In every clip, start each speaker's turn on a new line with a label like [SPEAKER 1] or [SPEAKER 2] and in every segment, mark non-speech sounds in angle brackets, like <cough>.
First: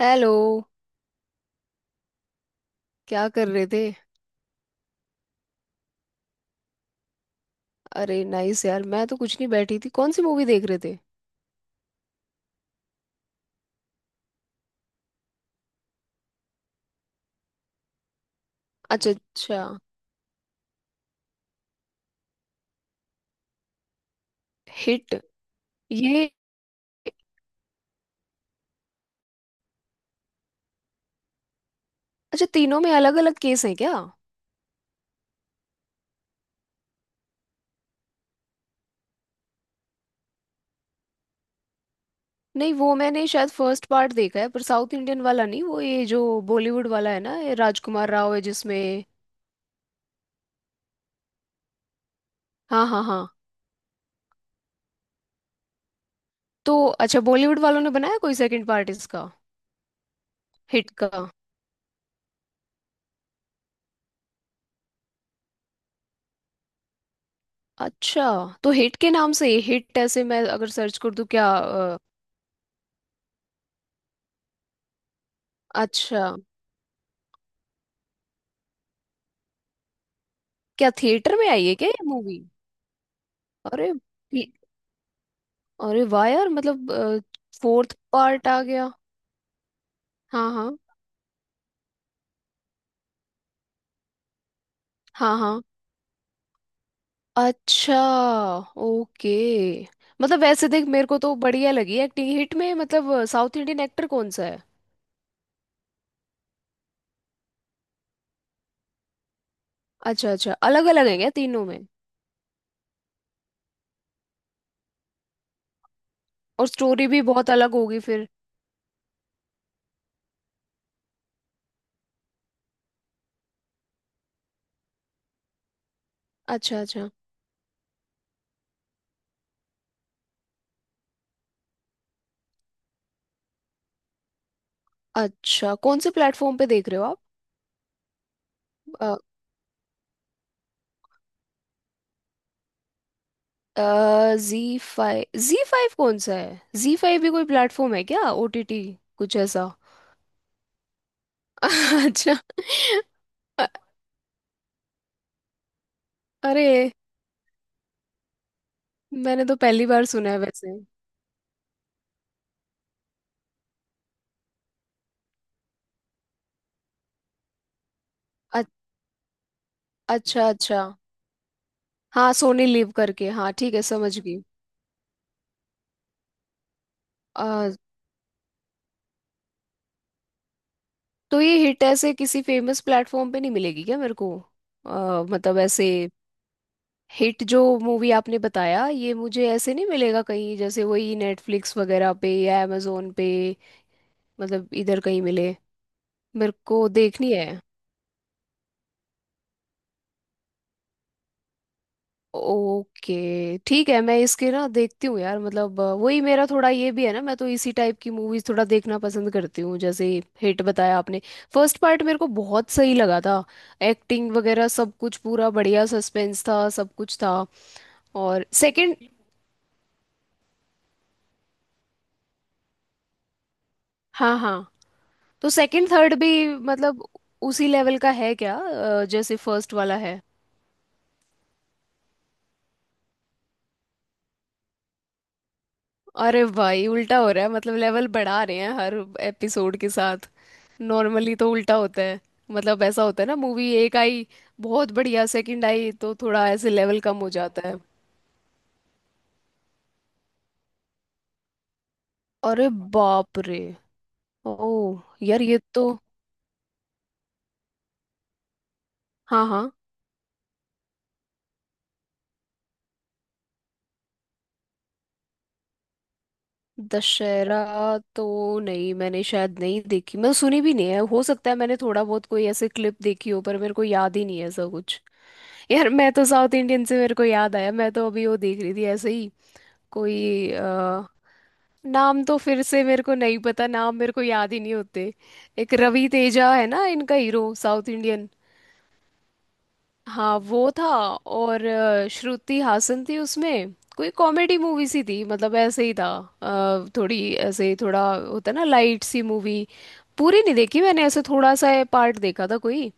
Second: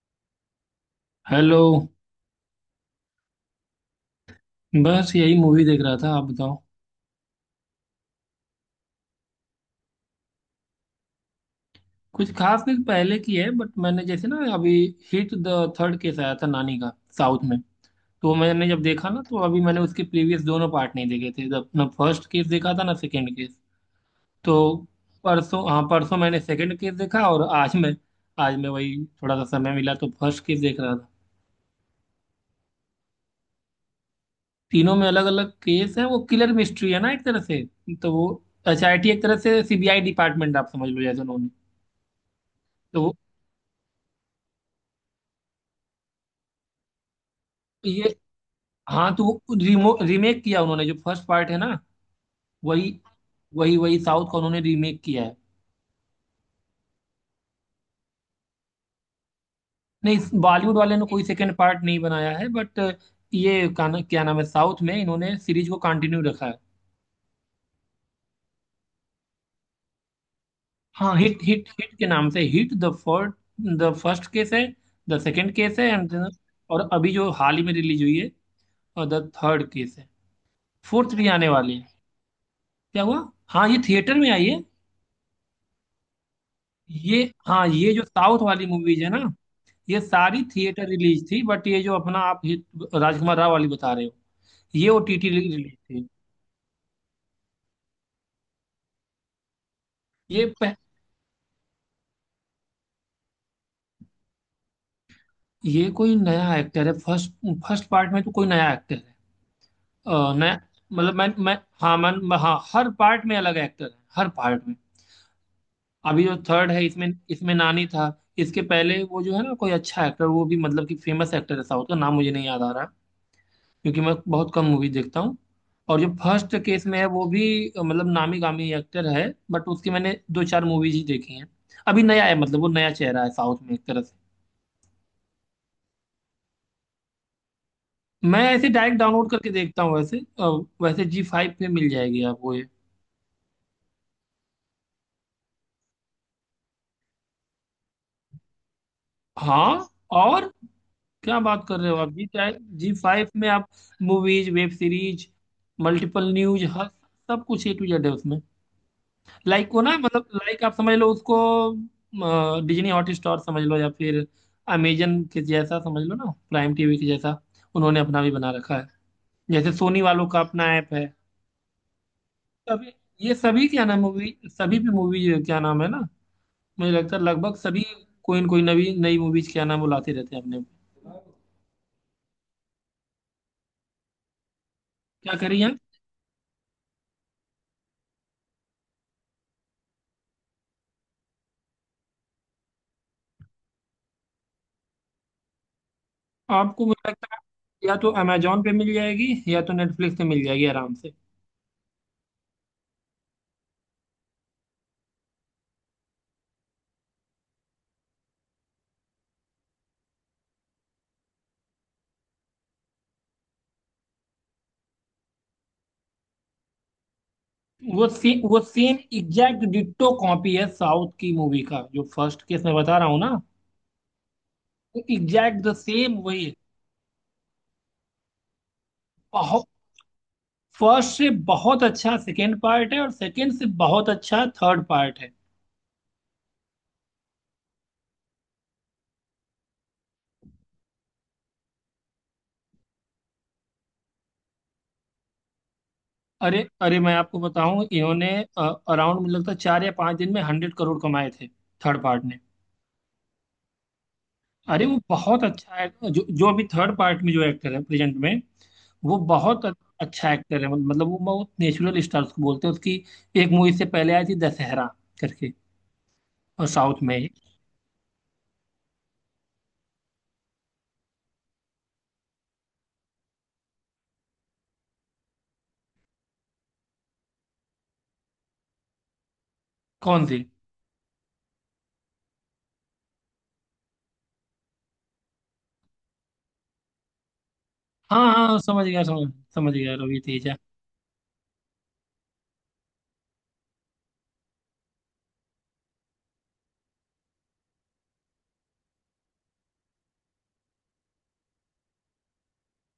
[SPEAKER 1] Hello.
[SPEAKER 2] Hello.
[SPEAKER 1] क्या कर रहे थे?
[SPEAKER 2] बस यही मूवी देख रहा था। आप बताओ।
[SPEAKER 1] अरे नाइस यार। मैं तो कुछ नहीं बैठी थी। कौन सी मूवी देख रहे थे?
[SPEAKER 2] कुछ खास नहीं, पहले की है बट मैंने जैसे ना अभी हिट द थर्ड केस आया था, नानी का, साउथ में। तो मैंने जब देखा
[SPEAKER 1] अच्छा
[SPEAKER 2] ना तो अभी
[SPEAKER 1] अच्छा।
[SPEAKER 2] मैंने उसके प्रीवियस दोनों पार्ट नहीं देखे थे, जब ना फर्स्ट केस देखा था ना सेकंड केस। तो
[SPEAKER 1] हिट
[SPEAKER 2] परसों, हाँ परसों
[SPEAKER 1] ये।
[SPEAKER 2] मैंने सेकंड केस देखा। और आज मैं वही, थोड़ा सा समय मिला तो फर्स्ट केस देख रहा था।
[SPEAKER 1] अच्छा, तीनों में अलग अलग केस हैं क्या?
[SPEAKER 2] तीनों में अलग अलग केस है। वो किलर मिस्ट्री है ना एक तरह से, तो वो एसआईटी एक तरह से सीबीआई डिपार्टमेंट, आप समझ लो जैसे उन्होंने।
[SPEAKER 1] नहीं वो
[SPEAKER 2] तो वो
[SPEAKER 1] मैंने शायद फर्स्ट पार्ट देखा है, पर साउथ इंडियन वाला नहीं। वो ये जो बॉलीवुड वाला है ना, ये राजकुमार
[SPEAKER 2] ये
[SPEAKER 1] राव है जिसमें।
[SPEAKER 2] हाँ, तो वो रिमो रीमेक किया उन्होंने जो फर्स्ट पार्ट है ना,
[SPEAKER 1] हाँ
[SPEAKER 2] वही
[SPEAKER 1] हाँ हाँ।
[SPEAKER 2] वही वही साउथ का उन्होंने रीमेक किया है।
[SPEAKER 1] तो अच्छा, बॉलीवुड वालों ने बनाया कोई सेकंड पार्ट इसका?
[SPEAKER 2] नहीं, बॉलीवुड
[SPEAKER 1] हिट
[SPEAKER 2] वाले ने कोई
[SPEAKER 1] का?
[SPEAKER 2] सेकंड पार्ट नहीं बनाया है बट ये का ना, क्या नाम है, साउथ में इन्होंने सीरीज को कंटिन्यू रखा है।
[SPEAKER 1] अच्छा। तो हिट के नाम से ये, हिट ऐसे मैं अगर सर्च कर
[SPEAKER 2] हाँ,
[SPEAKER 1] दूं
[SPEAKER 2] हिट
[SPEAKER 1] क्या?
[SPEAKER 2] हिट हिट के नाम से hit the first, the first case है, द सेकंड केस है, एंड
[SPEAKER 1] अच्छा।
[SPEAKER 2] और अभी जो हाल ही में रिलीज हुई है और द थर्ड केस है।
[SPEAKER 1] क्या
[SPEAKER 2] फोर्थ भी
[SPEAKER 1] थिएटर में
[SPEAKER 2] आने
[SPEAKER 1] आई है
[SPEAKER 2] वाली है।
[SPEAKER 1] क्या ये मूवी?
[SPEAKER 2] क्या हुआ? हाँ, ये
[SPEAKER 1] अरे!
[SPEAKER 2] थिएटर में आई है।
[SPEAKER 1] अरे वाह यार, मतलब
[SPEAKER 2] ये, हाँ, ये
[SPEAKER 1] फोर्थ
[SPEAKER 2] जो साउथ
[SPEAKER 1] पार्ट आ
[SPEAKER 2] वाली
[SPEAKER 1] गया!
[SPEAKER 2] मूवीज है ना, ये सारी
[SPEAKER 1] हाँ हाँ
[SPEAKER 2] थिएटर रिलीज थी। बट ये जो अपना आप हिट राजकुमार राव वाली बता रहे हो, ये ओटीटी
[SPEAKER 1] हाँ हाँ।
[SPEAKER 2] रिलीज थी।
[SPEAKER 1] अच्छा। ओके। मतलब
[SPEAKER 2] ये
[SPEAKER 1] वैसे
[SPEAKER 2] पह,
[SPEAKER 1] देख, मेरे को तो बढ़िया लगी एक्टिंग हिट में। मतलब साउथ इंडियन एक्टर कौन सा है?
[SPEAKER 2] ये कोई नया एक्टर है। फर्स्ट फर्स्ट पार्ट में तो कोई नया एक्टर है,
[SPEAKER 1] अच्छा अच्छा।
[SPEAKER 2] नया।
[SPEAKER 1] अलग अलग
[SPEAKER 2] मतलब
[SPEAKER 1] है क्या
[SPEAKER 2] मैं
[SPEAKER 1] तीनों में?
[SPEAKER 2] हाँ हर पार्ट में अलग एक्टर है, हर पार्ट में। अभी जो
[SPEAKER 1] और
[SPEAKER 2] थर्ड है इसमें
[SPEAKER 1] स्टोरी भी बहुत
[SPEAKER 2] इसमें
[SPEAKER 1] अलग
[SPEAKER 2] नानी
[SPEAKER 1] होगी
[SPEAKER 2] था।
[SPEAKER 1] फिर।
[SPEAKER 2] इसके पहले वो, जो है ना कोई अच्छा एक्टर वो भी, मतलब कि फेमस एक्टर है साउथ का, नाम मुझे नहीं याद आ रहा है। क्योंकि मैं बहुत कम मूवी देखता हूँ। और जो फर्स्ट
[SPEAKER 1] अच्छा।
[SPEAKER 2] केस में है
[SPEAKER 1] अच्छा।
[SPEAKER 2] वो भी, मतलब नामी गामी एक्टर है, बट उसकी मैंने दो चार मूवीज ही देखी हैं। अभी नया है, मतलब वो नया चेहरा है साउथ में एक तरह से।
[SPEAKER 1] अच्छा, कौन से प्लेटफॉर्म पे देख रहे हो
[SPEAKER 2] मैं ऐसे डायरेक्ट
[SPEAKER 1] आप?
[SPEAKER 2] डाउनलोड करके देखता हूँ वैसे वैसे जी फाइव पे मिल जाएगी आपको ये।
[SPEAKER 1] Zee five? जी फाइव कौन सा है? जी फाइव भी कोई प्लेटफॉर्म है क्या, ओटीटी कुछ ऐसा?
[SPEAKER 2] हाँ और, क्या बात
[SPEAKER 1] <laughs>
[SPEAKER 2] कर रहे हो आप जी।
[SPEAKER 1] अच्छा।
[SPEAKER 2] जी फाइव में आप
[SPEAKER 1] अ-
[SPEAKER 2] movies, web series, multiple news,
[SPEAKER 1] अरे!
[SPEAKER 2] हर सब कुछ ए टू जेड है उसमें।
[SPEAKER 1] मैंने तो
[SPEAKER 2] लाइक को
[SPEAKER 1] पहली
[SPEAKER 2] ना,
[SPEAKER 1] बार
[SPEAKER 2] मतलब
[SPEAKER 1] सुना है
[SPEAKER 2] लाइक आप
[SPEAKER 1] वैसे।
[SPEAKER 2] समझ लो उसको, डिज्नी हॉटस्टार समझ लो या फिर अमेजन के जैसा समझ लो ना, प्राइम टीवी के जैसा। उन्होंने अपना भी बना
[SPEAKER 1] अ-
[SPEAKER 2] रखा है, जैसे सोनी वालों का
[SPEAKER 1] अच्छा
[SPEAKER 2] अपना
[SPEAKER 1] अच्छा।
[SPEAKER 2] ऐप है।
[SPEAKER 1] हाँ सोनी
[SPEAKER 2] सब,
[SPEAKER 1] लिव करके,
[SPEAKER 2] ये
[SPEAKER 1] हाँ
[SPEAKER 2] सभी
[SPEAKER 1] ठीक है,
[SPEAKER 2] क्या नाम
[SPEAKER 1] समझ
[SPEAKER 2] मूवी
[SPEAKER 1] गई।
[SPEAKER 2] सभी भी मूवी क्या नाम है ना, मुझे लगता है लगभग
[SPEAKER 1] अ,
[SPEAKER 2] सभी कोई न कोई नवी नई मूवीज क्या नाम बुलाते रहते हैं अपने।
[SPEAKER 1] तो ये हिट ऐसे किसी फेमस प्लेटफॉर्म पे नहीं मिलेगी क्या मेरे को?
[SPEAKER 2] क्या
[SPEAKER 1] मतलब
[SPEAKER 2] करिए।
[SPEAKER 1] ऐसे, हिट जो मूवी आपने बताया, ये मुझे ऐसे नहीं मिलेगा कहीं? जैसे वही नेटफ्लिक्स वगैरह पे या amazon पे, मतलब इधर कहीं मिले? मेरे
[SPEAKER 2] आपको
[SPEAKER 1] को
[SPEAKER 2] मुझे
[SPEAKER 1] देखनी
[SPEAKER 2] लगता है
[SPEAKER 1] है।
[SPEAKER 2] या तो अमेजोन पे मिल जाएगी या तो नेटफ्लिक्स पे मिल जाएगी आराम से।
[SPEAKER 1] ओके ठीक है, मैं इसके ना देखती हूँ यार। मतलब वही मेरा थोड़ा ये भी है ना, मैं तो इसी टाइप की मूवीज थोड़ा देखना पसंद करती हूँ, जैसे हिट बताया आपने, फर्स्ट पार्ट मेरे को बहुत सही लगा था। एक्टिंग वगैरह सब कुछ पूरा बढ़िया, सस्पेंस था, सब कुछ था।
[SPEAKER 2] वो सेम
[SPEAKER 1] और
[SPEAKER 2] वो same
[SPEAKER 1] second?
[SPEAKER 2] Exact ditto copy है साउथ की मूवी का, जो फर्स्ट केस मैं बता रहा हूँ ना,
[SPEAKER 1] हाँ हाँ। तो
[SPEAKER 2] exact the
[SPEAKER 1] second third
[SPEAKER 2] same वही
[SPEAKER 1] भी
[SPEAKER 2] है।
[SPEAKER 1] मतलब उसी लेवल का है क्या, जैसे
[SPEAKER 2] बहुत,
[SPEAKER 1] फर्स्ट वाला है?
[SPEAKER 2] फर्स्ट से बहुत अच्छा सेकेंड पार्ट है और सेकेंड से बहुत अच्छा थर्ड पार्ट है।
[SPEAKER 1] अरे भाई उल्टा हो रहा है मतलब, लेवल बढ़ा रहे हैं हर एपिसोड के साथ। नॉर्मली तो उल्टा होता है। मतलब ऐसा होता है ना, मूवी एक आई बहुत बढ़िया, सेकंड आई तो थोड़ा
[SPEAKER 2] अरे
[SPEAKER 1] ऐसे
[SPEAKER 2] अरे
[SPEAKER 1] लेवल
[SPEAKER 2] मैं
[SPEAKER 1] कम हो
[SPEAKER 2] आपको
[SPEAKER 1] जाता है।
[SPEAKER 2] बताऊं, इन्होंने अराउंड, मुझे लगता है 4 या 5 दिन में 100 करोड़ कमाए थे, थर्ड पार्ट ने।
[SPEAKER 1] अरे! बाप रे! ओ!
[SPEAKER 2] अरे वो
[SPEAKER 1] यार
[SPEAKER 2] बहुत
[SPEAKER 1] ये
[SPEAKER 2] अच्छा
[SPEAKER 1] तो!
[SPEAKER 2] है जो जो अभी थर्ड पार्ट में जो एक्टर है प्रेजेंट में। वो
[SPEAKER 1] हाँ
[SPEAKER 2] बहुत
[SPEAKER 1] हाँ।
[SPEAKER 2] अ- अच्छा एक्टर है, मतलब वो बहुत नेचुरल स्टार उसको बोलते हैं। उसकी एक मूवी से पहले आई थी, दशहरा करके, और साउथ में ही।
[SPEAKER 1] दशहरा? तो नहीं, मैंने शायद नहीं देखी, मैं सुनी भी नहीं है। हो सकता है मैंने थोड़ा बहुत कोई ऐसे क्लिप देखी हो, पर मेरे को याद ही नहीं है ऐसा कुछ। यार मैं तो, साउथ इंडियन से मेरे को याद आया, मैं तो अभी वो देख रही थी ऐसे ही
[SPEAKER 2] कौन सी?
[SPEAKER 1] कोई। नाम तो फिर से मेरे को नहीं पता, नाम मेरे को याद ही नहीं होते। एक रवि तेजा है ना, इनका हीरो साउथ
[SPEAKER 2] हाँ
[SPEAKER 1] इंडियन।
[SPEAKER 2] हाँ हाँ, समझ गया रवि
[SPEAKER 1] हाँ
[SPEAKER 2] तेजा।
[SPEAKER 1] वो था, और श्रुति हासन थी उसमें। कोई कॉमेडी मूवी सी थी, मतलब ऐसे ही था। थोड़ी ऐसे, थोड़ा होता है ना लाइट सी मूवी। पूरी नहीं देखी मैंने, ऐसे थोड़ा सा पार्ट देखा था कोई।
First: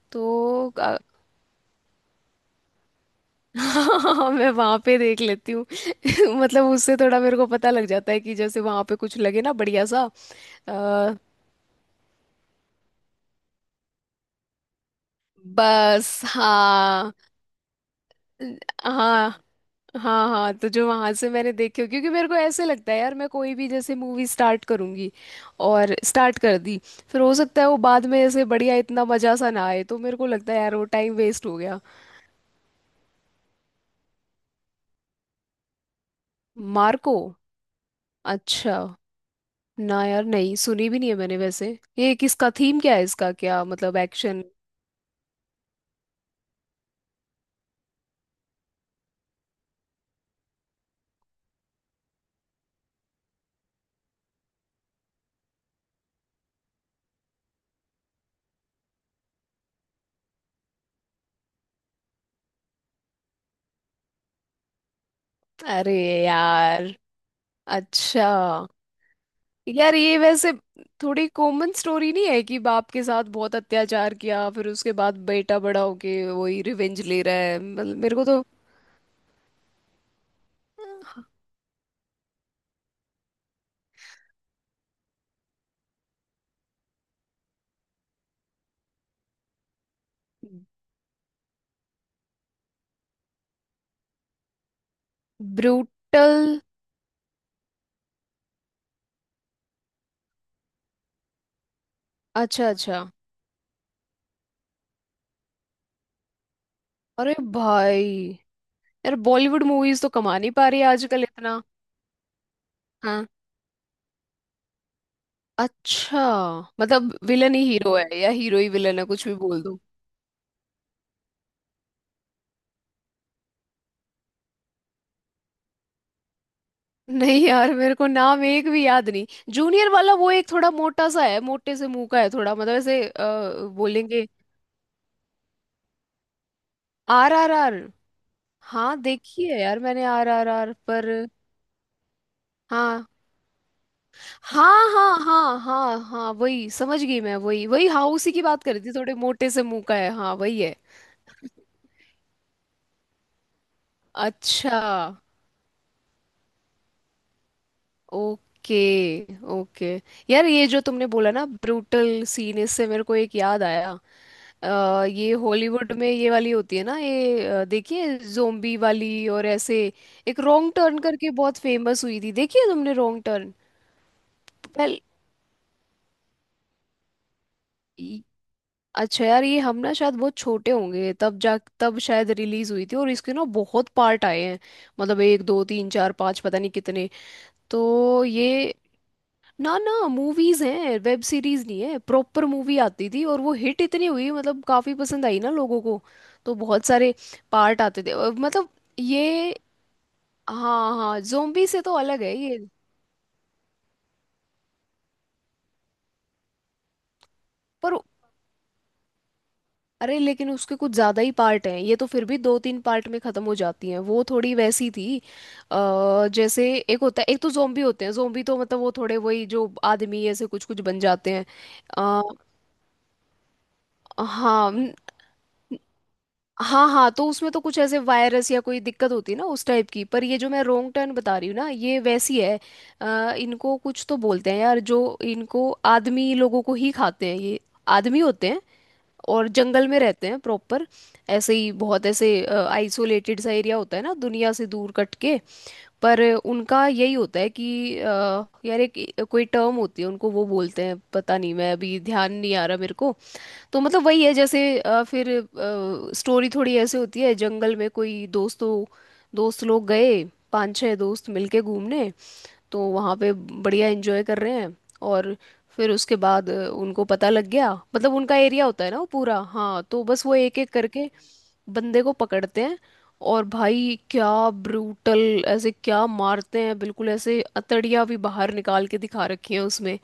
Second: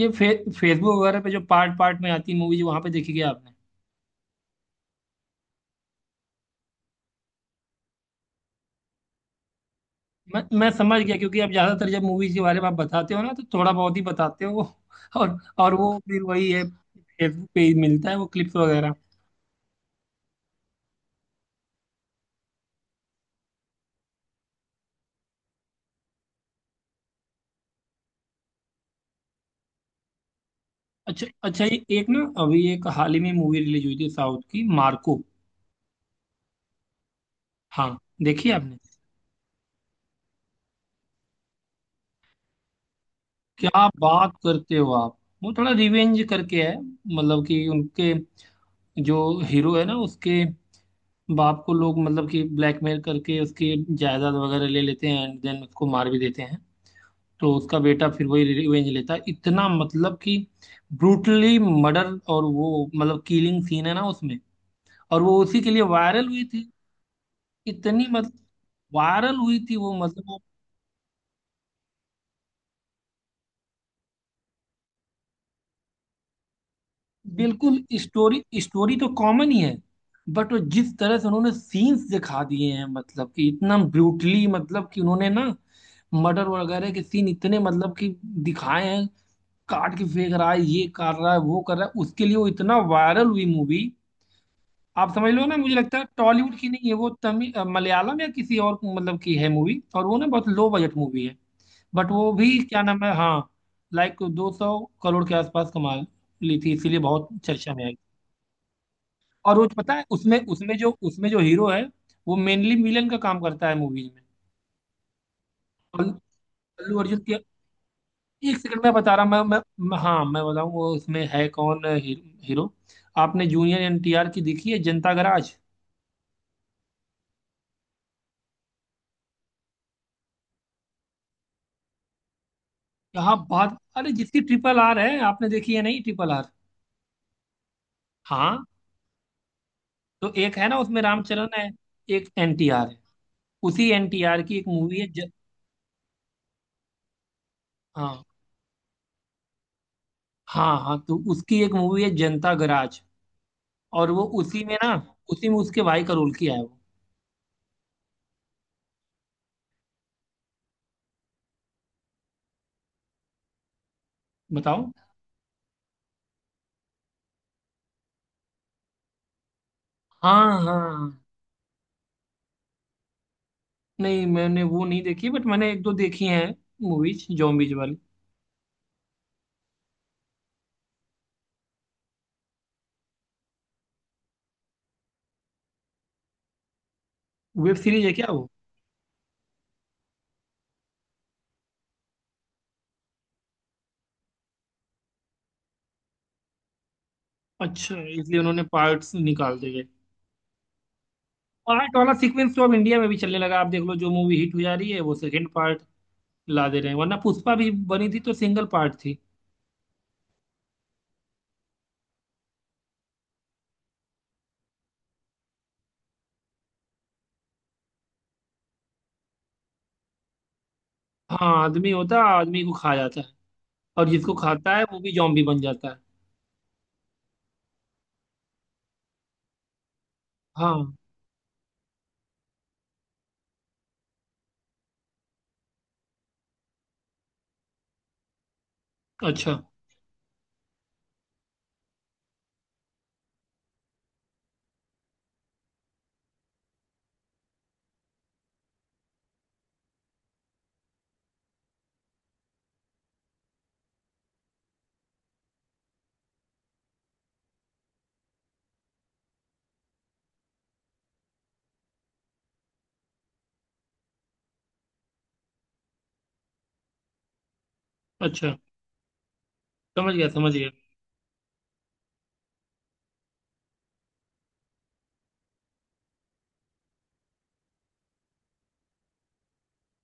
[SPEAKER 2] ये फे,
[SPEAKER 1] तो
[SPEAKER 2] फेसबुक
[SPEAKER 1] अ,
[SPEAKER 2] वगैरह पे जो पार्ट पार्ट में आती मूवीज वहां पे देखी गया आपने?
[SPEAKER 1] <laughs> हाँ, मैं वहां पे देख लेती हूँ। <laughs> मतलब उससे थोड़ा मेरे को पता लग जाता है कि जैसे वहां पे कुछ लगे ना बढ़िया सा,
[SPEAKER 2] मैं समझ गया, क्योंकि आप ज्यादातर जब मूवीज के बारे में आप बताते हो ना तो थोड़ा बहुत ही बताते हो। <laughs> और वो
[SPEAKER 1] बस।
[SPEAKER 2] फिर वही है,
[SPEAKER 1] हाँ
[SPEAKER 2] फेसबुक पे ही मिलता है वो, क्लिप्स वगैरह।
[SPEAKER 1] हाँ। हाँ हाँ। तो जो वहां से मैंने देखे, क्योंकि मेरे को ऐसे लगता है यार, मैं कोई भी जैसे मूवी स्टार्ट करूंगी और स्टार्ट कर दी, फिर हो सकता है वो बाद में ऐसे बढ़िया, इतना मजा सा ना आए, तो मेरे को लगता है यार वो टाइम
[SPEAKER 2] अच्छा
[SPEAKER 1] वेस्ट हो
[SPEAKER 2] अच्छा, ये
[SPEAKER 1] गया।
[SPEAKER 2] एक ना अभी एक हाल ही में मूवी रिलीज हुई थी साउथ की, मार्को,
[SPEAKER 1] मार्को?
[SPEAKER 2] हाँ। देखी
[SPEAKER 1] अच्छा।
[SPEAKER 2] आपने?
[SPEAKER 1] ना यार, नहीं सुनी भी नहीं है मैंने वैसे। ये किसका, थीम क्या है इसका, क्या
[SPEAKER 2] क्या
[SPEAKER 1] मतलब
[SPEAKER 2] बात
[SPEAKER 1] एक्शन?
[SPEAKER 2] करते हो आप। वो थोड़ा रिवेंज करके है, मतलब कि उनके जो हीरो है ना उसके बाप को लोग मतलब कि ब्लैकमेल करके उसकी जायदाद वगैरह ले लेते हैं एंड देन उसको मार भी देते हैं। तो उसका बेटा फिर वही रिवेंज लेता है, इतना मतलब कि ब्रूटली मर्डर, और वो मतलब किलिंग सीन है ना उसमें, और वो उसी के लिए
[SPEAKER 1] अरे!
[SPEAKER 2] वायरल हुई थी।
[SPEAKER 1] यार!
[SPEAKER 2] इतनी
[SPEAKER 1] अच्छा।
[SPEAKER 2] मतलब, वायरल हुई थी वो
[SPEAKER 1] यार ये
[SPEAKER 2] मतलब,
[SPEAKER 1] वैसे थोड़ी कॉमन स्टोरी नहीं है कि बाप के साथ बहुत अत्याचार किया, फिर उसके बाद बेटा बड़ा होके वही रिवेंज ले रहा है,
[SPEAKER 2] बिल्कुल।
[SPEAKER 1] मतलब मेरे को
[SPEAKER 2] स्टोरी
[SPEAKER 1] तो।
[SPEAKER 2] स्टोरी तो कॉमन ही है, बट वो जिस तरह से उन्होंने सीन्स दिखा दिए हैं, मतलब कि इतना ब्रूटली, मतलब कि उन्होंने ना मर्डर वगैरह के सीन इतने मतलब कि दिखाए हैं, काट के फेंक रहा है, ये कर रहा है, वो कर रहा है, उसके लिए वो इतना वायरल हुई मूवी। आप समझ लो ना, मुझे लगता है
[SPEAKER 1] ब्रूटल।
[SPEAKER 2] टॉलीवुड की नहीं है वो, तमिल मलयालम या किसी और मतलब की है मूवी, और वो ना बहुत लो बजट मूवी है, बट वो भी
[SPEAKER 1] अच्छा
[SPEAKER 2] क्या
[SPEAKER 1] अच्छा।
[SPEAKER 2] नाम है, हाँ, लाइक 200 करोड़ के आसपास कमा ली थी, इसीलिए बहुत
[SPEAKER 1] अरे
[SPEAKER 2] चर्चा में आई।
[SPEAKER 1] भाई! यार
[SPEAKER 2] और
[SPEAKER 1] बॉलीवुड
[SPEAKER 2] वो पता
[SPEAKER 1] मूवीज
[SPEAKER 2] है
[SPEAKER 1] तो कमा
[SPEAKER 2] उसमें
[SPEAKER 1] नहीं पा रही है आजकल
[SPEAKER 2] उसमें जो
[SPEAKER 1] इतना।
[SPEAKER 2] हीरो है वो मेनली विलन का
[SPEAKER 1] हाँ।
[SPEAKER 2] काम करता है मूवीज में। अल्लू
[SPEAKER 1] अच्छा।
[SPEAKER 2] अल्लू
[SPEAKER 1] मतलब
[SPEAKER 2] अर्जुन के।
[SPEAKER 1] विलन ही हीरो है या
[SPEAKER 2] एक
[SPEAKER 1] हीरो ही
[SPEAKER 2] सेकंड में
[SPEAKER 1] विलन है,
[SPEAKER 2] बता रहा
[SPEAKER 1] कुछ
[SPEAKER 2] हूँ
[SPEAKER 1] भी
[SPEAKER 2] मैं,
[SPEAKER 1] बोल दो।
[SPEAKER 2] हाँ मैं बताऊँ वो उसमें है कौन हीरो, हीरो। आपने जूनियर एनटीआर की देखी है, जनता गराज?
[SPEAKER 1] नहीं यार, मेरे को नाम एक भी याद नहीं। जूनियर वाला वो एक थोड़ा मोटा सा है, मोटे से मुंह का है थोड़ा, मतलब ऐसे,
[SPEAKER 2] क्या बात! अरे
[SPEAKER 1] बोलेंगे।
[SPEAKER 2] जिसकी ट्रिपल आर है आपने देखी है, नहीं, triple R?
[SPEAKER 1] R R R?
[SPEAKER 2] हाँ।
[SPEAKER 1] हाँ देखी है यार मैंने आर
[SPEAKER 2] तो
[SPEAKER 1] आर
[SPEAKER 2] एक है
[SPEAKER 1] आर,
[SPEAKER 2] ना उसमें
[SPEAKER 1] पर।
[SPEAKER 2] रामचरण है, एक एनटीआर है,
[SPEAKER 1] हाँ
[SPEAKER 2] उसी एनटीआर की एक
[SPEAKER 1] हाँ
[SPEAKER 2] मूवी है
[SPEAKER 1] हाँ
[SPEAKER 2] ज...।
[SPEAKER 1] हाँ हाँ हाँ, वही समझ गई मैं, वही वही, हाँ
[SPEAKER 2] हाँ
[SPEAKER 1] उसी की बात कर रही थी, थोड़े मोटे से मुंह का है, हाँ वही है।
[SPEAKER 2] हाँ हाँ, तो उसकी एक मूवी है जनता गराज। और वो उसी में
[SPEAKER 1] अच्छा।
[SPEAKER 2] ना उसी में उसके भाई का रोल किया है वो।
[SPEAKER 1] ओके। ओके। यार ये जो तुमने बोला ना ब्रूटल सीन, इससे मेरे को एक याद आया।
[SPEAKER 2] बताओ।
[SPEAKER 1] ये हॉलीवुड में ये वाली होती है ना ये, देखिए, जोम्बी वाली और ऐसे। एक
[SPEAKER 2] हाँ
[SPEAKER 1] रॉन्ग टर्न
[SPEAKER 2] हाँ।
[SPEAKER 1] करके बहुत फेमस हुई थी, देखिए तुमने रॉन्ग टर्न
[SPEAKER 2] नहीं, मैंने वो
[SPEAKER 1] पहले?
[SPEAKER 2] नहीं देखी बट मैंने एक दो देखी हैं मूवीज जॉम्बीज वाली।
[SPEAKER 1] अच्छा यार, ये हम ना शायद बहुत छोटे होंगे तब, जा तब शायद रिलीज हुई थी, और इसके ना बहुत पार्ट आए हैं। मतलब एक दो तीन चार पाँच, पता नहीं कितने।
[SPEAKER 2] वेब सीरीज है
[SPEAKER 1] तो
[SPEAKER 2] क्या वो?
[SPEAKER 1] ये, ना ना, मूवीज हैं, वेब सीरीज नहीं है। प्रॉपर मूवी आती थी, और वो हिट इतनी हुई मतलब, काफी पसंद आई ना लोगों को, तो बहुत सारे पार्ट
[SPEAKER 2] अच्छा,
[SPEAKER 1] आते थे, और
[SPEAKER 2] इसलिए उन्होंने
[SPEAKER 1] मतलब
[SPEAKER 2] पार्ट्स
[SPEAKER 1] ये।
[SPEAKER 2] निकाल दिए।
[SPEAKER 1] हाँ हाँ। जोम्बी से तो
[SPEAKER 2] पार्ट वाला
[SPEAKER 1] अलग है
[SPEAKER 2] सीक्वेंस
[SPEAKER 1] ये,
[SPEAKER 2] तो अब इंडिया में भी चलने लगा, आप देख लो जो मूवी हिट हो जा रही है वो सेकंड पार्ट ला दे रहे हैं, वरना पुष्पा भी
[SPEAKER 1] पर।
[SPEAKER 2] बनी थी तो सिंगल पार्ट थी।
[SPEAKER 1] अरे, लेकिन उसके कुछ ज्यादा ही पार्ट हैं। ये तो फिर भी दो तीन पार्ट में खत्म हो जाती हैं, वो थोड़ी वैसी थी। जैसे एक होता है, एक तो जोम्बी होते हैं, जोम्बी तो मतलब वो थोड़े वही जो आदमी ऐसे कुछ कुछ बन जाते हैं।
[SPEAKER 2] हाँ, आदमी होता है
[SPEAKER 1] अ,
[SPEAKER 2] आदमी को खा जाता है, और जिसको
[SPEAKER 1] हाँ
[SPEAKER 2] खाता है वो भी जॉम्बी बन जाता है।
[SPEAKER 1] हाँ हाँ। तो उसमें तो कुछ ऐसे वायरस या कोई दिक्कत होती है ना उस टाइप की, पर ये जो मैं
[SPEAKER 2] हाँ।
[SPEAKER 1] रोंग टर्न बता रही हूँ ना, ये वैसी है। इनको कुछ तो बोलते हैं यार, जो इनको, आदमी लोगों को ही खाते हैं ये, आदमी होते हैं। और
[SPEAKER 2] अच्छा
[SPEAKER 1] जंगल में रहते हैं प्रॉपर, ऐसे ही बहुत ऐसे आइसोलेटेड सा एरिया होता है ना, दुनिया से दूर कट के। पर उनका यही होता है कि यार एक कोई टर्म होती है उनको, वो बोलते हैं पता नहीं, मैं अभी ध्यान नहीं आ रहा मेरे को। तो मतलब वही है, जैसे फिर स्टोरी थोड़ी ऐसे होती है, जंगल में कोई दोस्त लोग गए, पांच छह दोस्त मिलके घूमने। तो वहाँ पे बढ़िया एंजॉय कर रहे हैं, और फिर उसके बाद उनको पता लग गया, मतलब उनका
[SPEAKER 2] अच्छा,
[SPEAKER 1] एरिया होता है ना वो पूरा। हाँ, तो
[SPEAKER 2] समझ
[SPEAKER 1] बस
[SPEAKER 2] गया
[SPEAKER 1] वो
[SPEAKER 2] समझ
[SPEAKER 1] एक
[SPEAKER 2] गया
[SPEAKER 1] एक करके बंदे को पकड़ते हैं। और भाई क्या ब्रूटल! ऐसे क्या मारते हैं बिल्कुल, ऐसे अतड़ियाँ भी बाहर निकाल के दिखा रखी हैं उसमें।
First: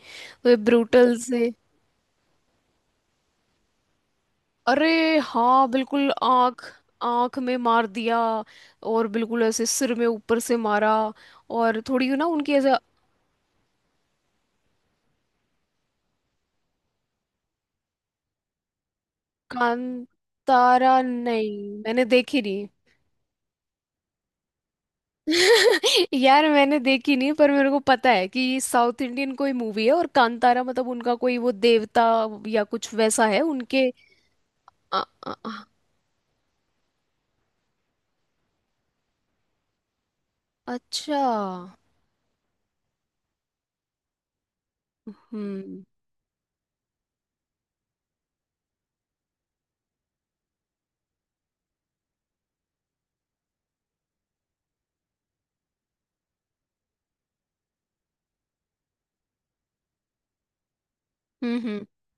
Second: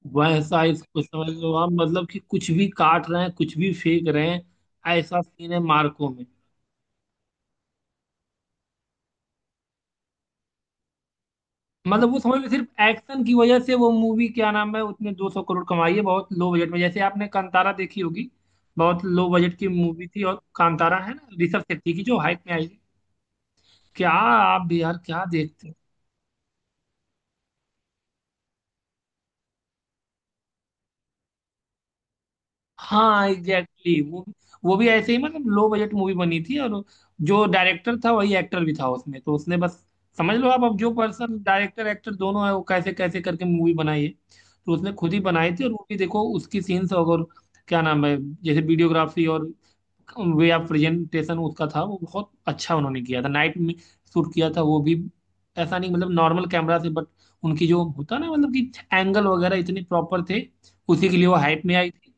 [SPEAKER 1] तो ये
[SPEAKER 2] वैसा, इसको
[SPEAKER 1] ब्रूटल
[SPEAKER 2] समझ लो
[SPEAKER 1] से!
[SPEAKER 2] आप, मतलब कि कुछ भी काट रहे हैं कुछ भी फेंक रहे हैं,
[SPEAKER 1] अरे!
[SPEAKER 2] ऐसा सीन है
[SPEAKER 1] हाँ
[SPEAKER 2] मार्को
[SPEAKER 1] बिल्कुल,
[SPEAKER 2] में।
[SPEAKER 1] आंख, आंख में मार दिया, और बिल्कुल ऐसे सिर में ऊपर से मारा, और थोड़ी
[SPEAKER 2] मतलब वो
[SPEAKER 1] ना
[SPEAKER 2] समझ लो,
[SPEAKER 1] उनकी ऐसा।
[SPEAKER 2] सिर्फ एक्शन की वजह से, वो मूवी क्या नाम है उसने 200 करोड़ कमाई है बहुत लो बजट में। जैसे आपने कांतारा देखी होगी, बहुत लो बजट की मूवी थी, और कांतारा
[SPEAKER 1] कांतारा
[SPEAKER 2] है ना ऋषभ
[SPEAKER 1] नहीं,
[SPEAKER 2] शेट्टी की
[SPEAKER 1] मैंने
[SPEAKER 2] जो हाइप
[SPEAKER 1] देखी
[SPEAKER 2] में आई
[SPEAKER 1] नहीं।
[SPEAKER 2] थी। क्या आप भी यार, क्या देखते।
[SPEAKER 1] <laughs> यार मैंने देखी नहीं, पर मेरे को पता है कि साउथ इंडियन कोई मूवी है, और कांतारा मतलब उनका कोई वो देवता या कुछ
[SPEAKER 2] हाँ
[SPEAKER 1] वैसा है उनके।
[SPEAKER 2] Exactly, Exactly. वो भी
[SPEAKER 1] अ-
[SPEAKER 2] ऐसे ही
[SPEAKER 1] अ-
[SPEAKER 2] मतलब
[SPEAKER 1] अ-
[SPEAKER 2] लो बजट मूवी बनी थी, और जो डायरेक्टर था वही एक्टर भी था उसमें, तो उसने बस, समझ लो आप, अब जो
[SPEAKER 1] अच्छा।
[SPEAKER 2] पर्सन डायरेक्टर एक्टर दोनों है वो कैसे कैसे करके मूवी बनाई है, तो उसने खुद ही बनाई थी। और
[SPEAKER 1] हम्म
[SPEAKER 2] वो भी देखो उसकी सीन्स और क्या नाम है, जैसे वीडियोग्राफी और वे ऑफ प्रेजेंटेशन उसका था वो बहुत अच्छा उन्होंने किया था। नाइट में शूट किया था वो भी, ऐसा नहीं, मतलब नॉर्मल कैमरा से, बट उनकी जो होता ना, मतलब कि एंगल वगैरह इतने प्रॉपर थे, उसी के लिए वो हाइप में
[SPEAKER 1] हम्म।
[SPEAKER 2] आई थी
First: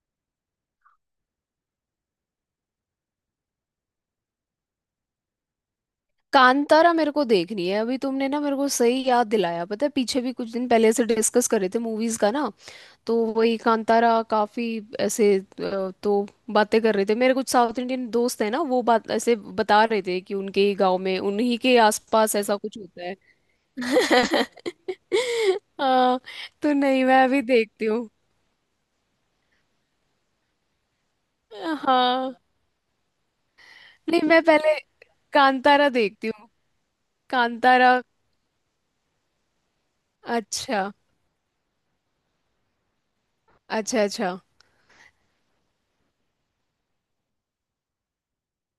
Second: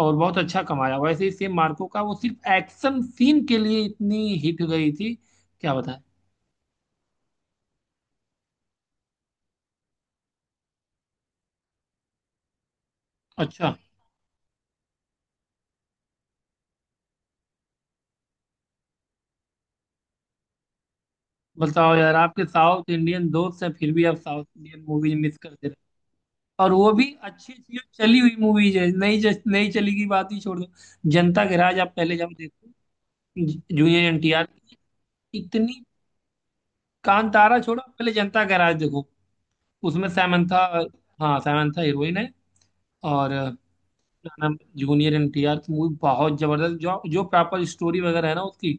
[SPEAKER 2] और बहुत अच्छा कमाया। वैसे ही सेम मार्को का वो सिर्फ एक्शन सीन के लिए इतनी हिट गई थी। क्या बताएं।
[SPEAKER 1] कांतारा मेरे को देखनी है अभी, तुमने ना मेरे को सही याद दिलाया, पता है पीछे भी कुछ दिन पहले से डिस्कस कर रहे थे मूवीज का ना। तो वही
[SPEAKER 2] अच्छा,
[SPEAKER 1] कांतारा काफी ऐसे, तो बातें कर रहे थे, मेरे कुछ साउथ इंडियन दोस्त हैं ना, वो बात ऐसे बता रहे थे कि उनके ही गांव में, उन्हीं के
[SPEAKER 2] बताओ यार,
[SPEAKER 1] आसपास
[SPEAKER 2] आपके
[SPEAKER 1] ऐसा कुछ
[SPEAKER 2] साउथ
[SPEAKER 1] होता है।
[SPEAKER 2] इंडियन दोस्त हैं फिर भी आप साउथ इंडियन मूवीज मिस
[SPEAKER 1] <laughs>
[SPEAKER 2] करते रहे।
[SPEAKER 1] हाँ।
[SPEAKER 2] और
[SPEAKER 1] तो
[SPEAKER 2] वो
[SPEAKER 1] नहीं,
[SPEAKER 2] भी
[SPEAKER 1] मैं अभी
[SPEAKER 2] अच्छी अच्छी जो
[SPEAKER 1] देखती हूँ।
[SPEAKER 2] चली हुई मूवीज है, नहीं जस नहीं चली की बात ही छोड़ दो। जनता के राज आप पहले जाओ
[SPEAKER 1] हाँ।
[SPEAKER 2] देखो, जूनियर
[SPEAKER 1] नहीं, मैं
[SPEAKER 2] एनटीआर।
[SPEAKER 1] पहले
[SPEAKER 2] इतनी,
[SPEAKER 1] कांतारा देखती हूँ।
[SPEAKER 2] कांतारा छोड़ो,
[SPEAKER 1] कांतारा।
[SPEAKER 2] पहले जनता के राज देखो। उसमें सैमंथा,
[SPEAKER 1] अच्छा
[SPEAKER 2] हाँ सैमंथा हीरोइन है। और
[SPEAKER 1] अच्छा। अच्छा
[SPEAKER 2] जूनियर एनटीआर की मूवी बहुत जबरदस्त, जो जो प्रॉपर स्टोरी वगैरह है ना उसकी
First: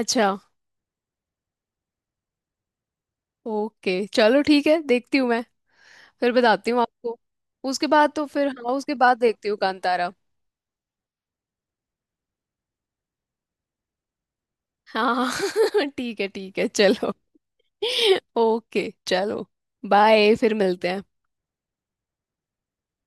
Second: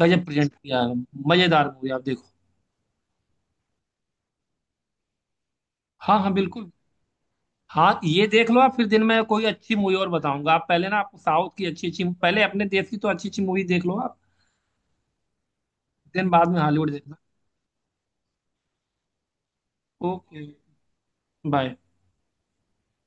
[SPEAKER 2] गजब
[SPEAKER 1] अच्छा।
[SPEAKER 2] प्रेजेंट किया है। मजेदार मूवी, आप देखो।
[SPEAKER 1] ओके चलो ठीक है, देखती हूँ मैं।
[SPEAKER 2] हाँ
[SPEAKER 1] फिर
[SPEAKER 2] हाँ बिल्कुल।
[SPEAKER 1] बताती हूँ आपको। उसके
[SPEAKER 2] हाँ,
[SPEAKER 1] बाद तो
[SPEAKER 2] ये
[SPEAKER 1] फिर,
[SPEAKER 2] देख लो
[SPEAKER 1] हाँ
[SPEAKER 2] आप, फिर
[SPEAKER 1] उसके
[SPEAKER 2] दिन
[SPEAKER 1] बाद
[SPEAKER 2] में कोई
[SPEAKER 1] देखती हूँ
[SPEAKER 2] अच्छी मूवी और
[SPEAKER 1] कांतारा।
[SPEAKER 2] बताऊंगा। आप पहले ना, आपको साउथ की अच्छी अच्छी, पहले अपने देश की तो अच्छी अच्छी मूवी देख लो आप।
[SPEAKER 1] हाँ। <laughs>
[SPEAKER 2] दिन बाद में
[SPEAKER 1] ठीक है
[SPEAKER 2] हॉलीवुड
[SPEAKER 1] चलो।
[SPEAKER 2] देखना।
[SPEAKER 1] <laughs> ओके चलो। बाय,
[SPEAKER 2] ओके
[SPEAKER 1] फिर मिलते हैं।
[SPEAKER 2] बाय।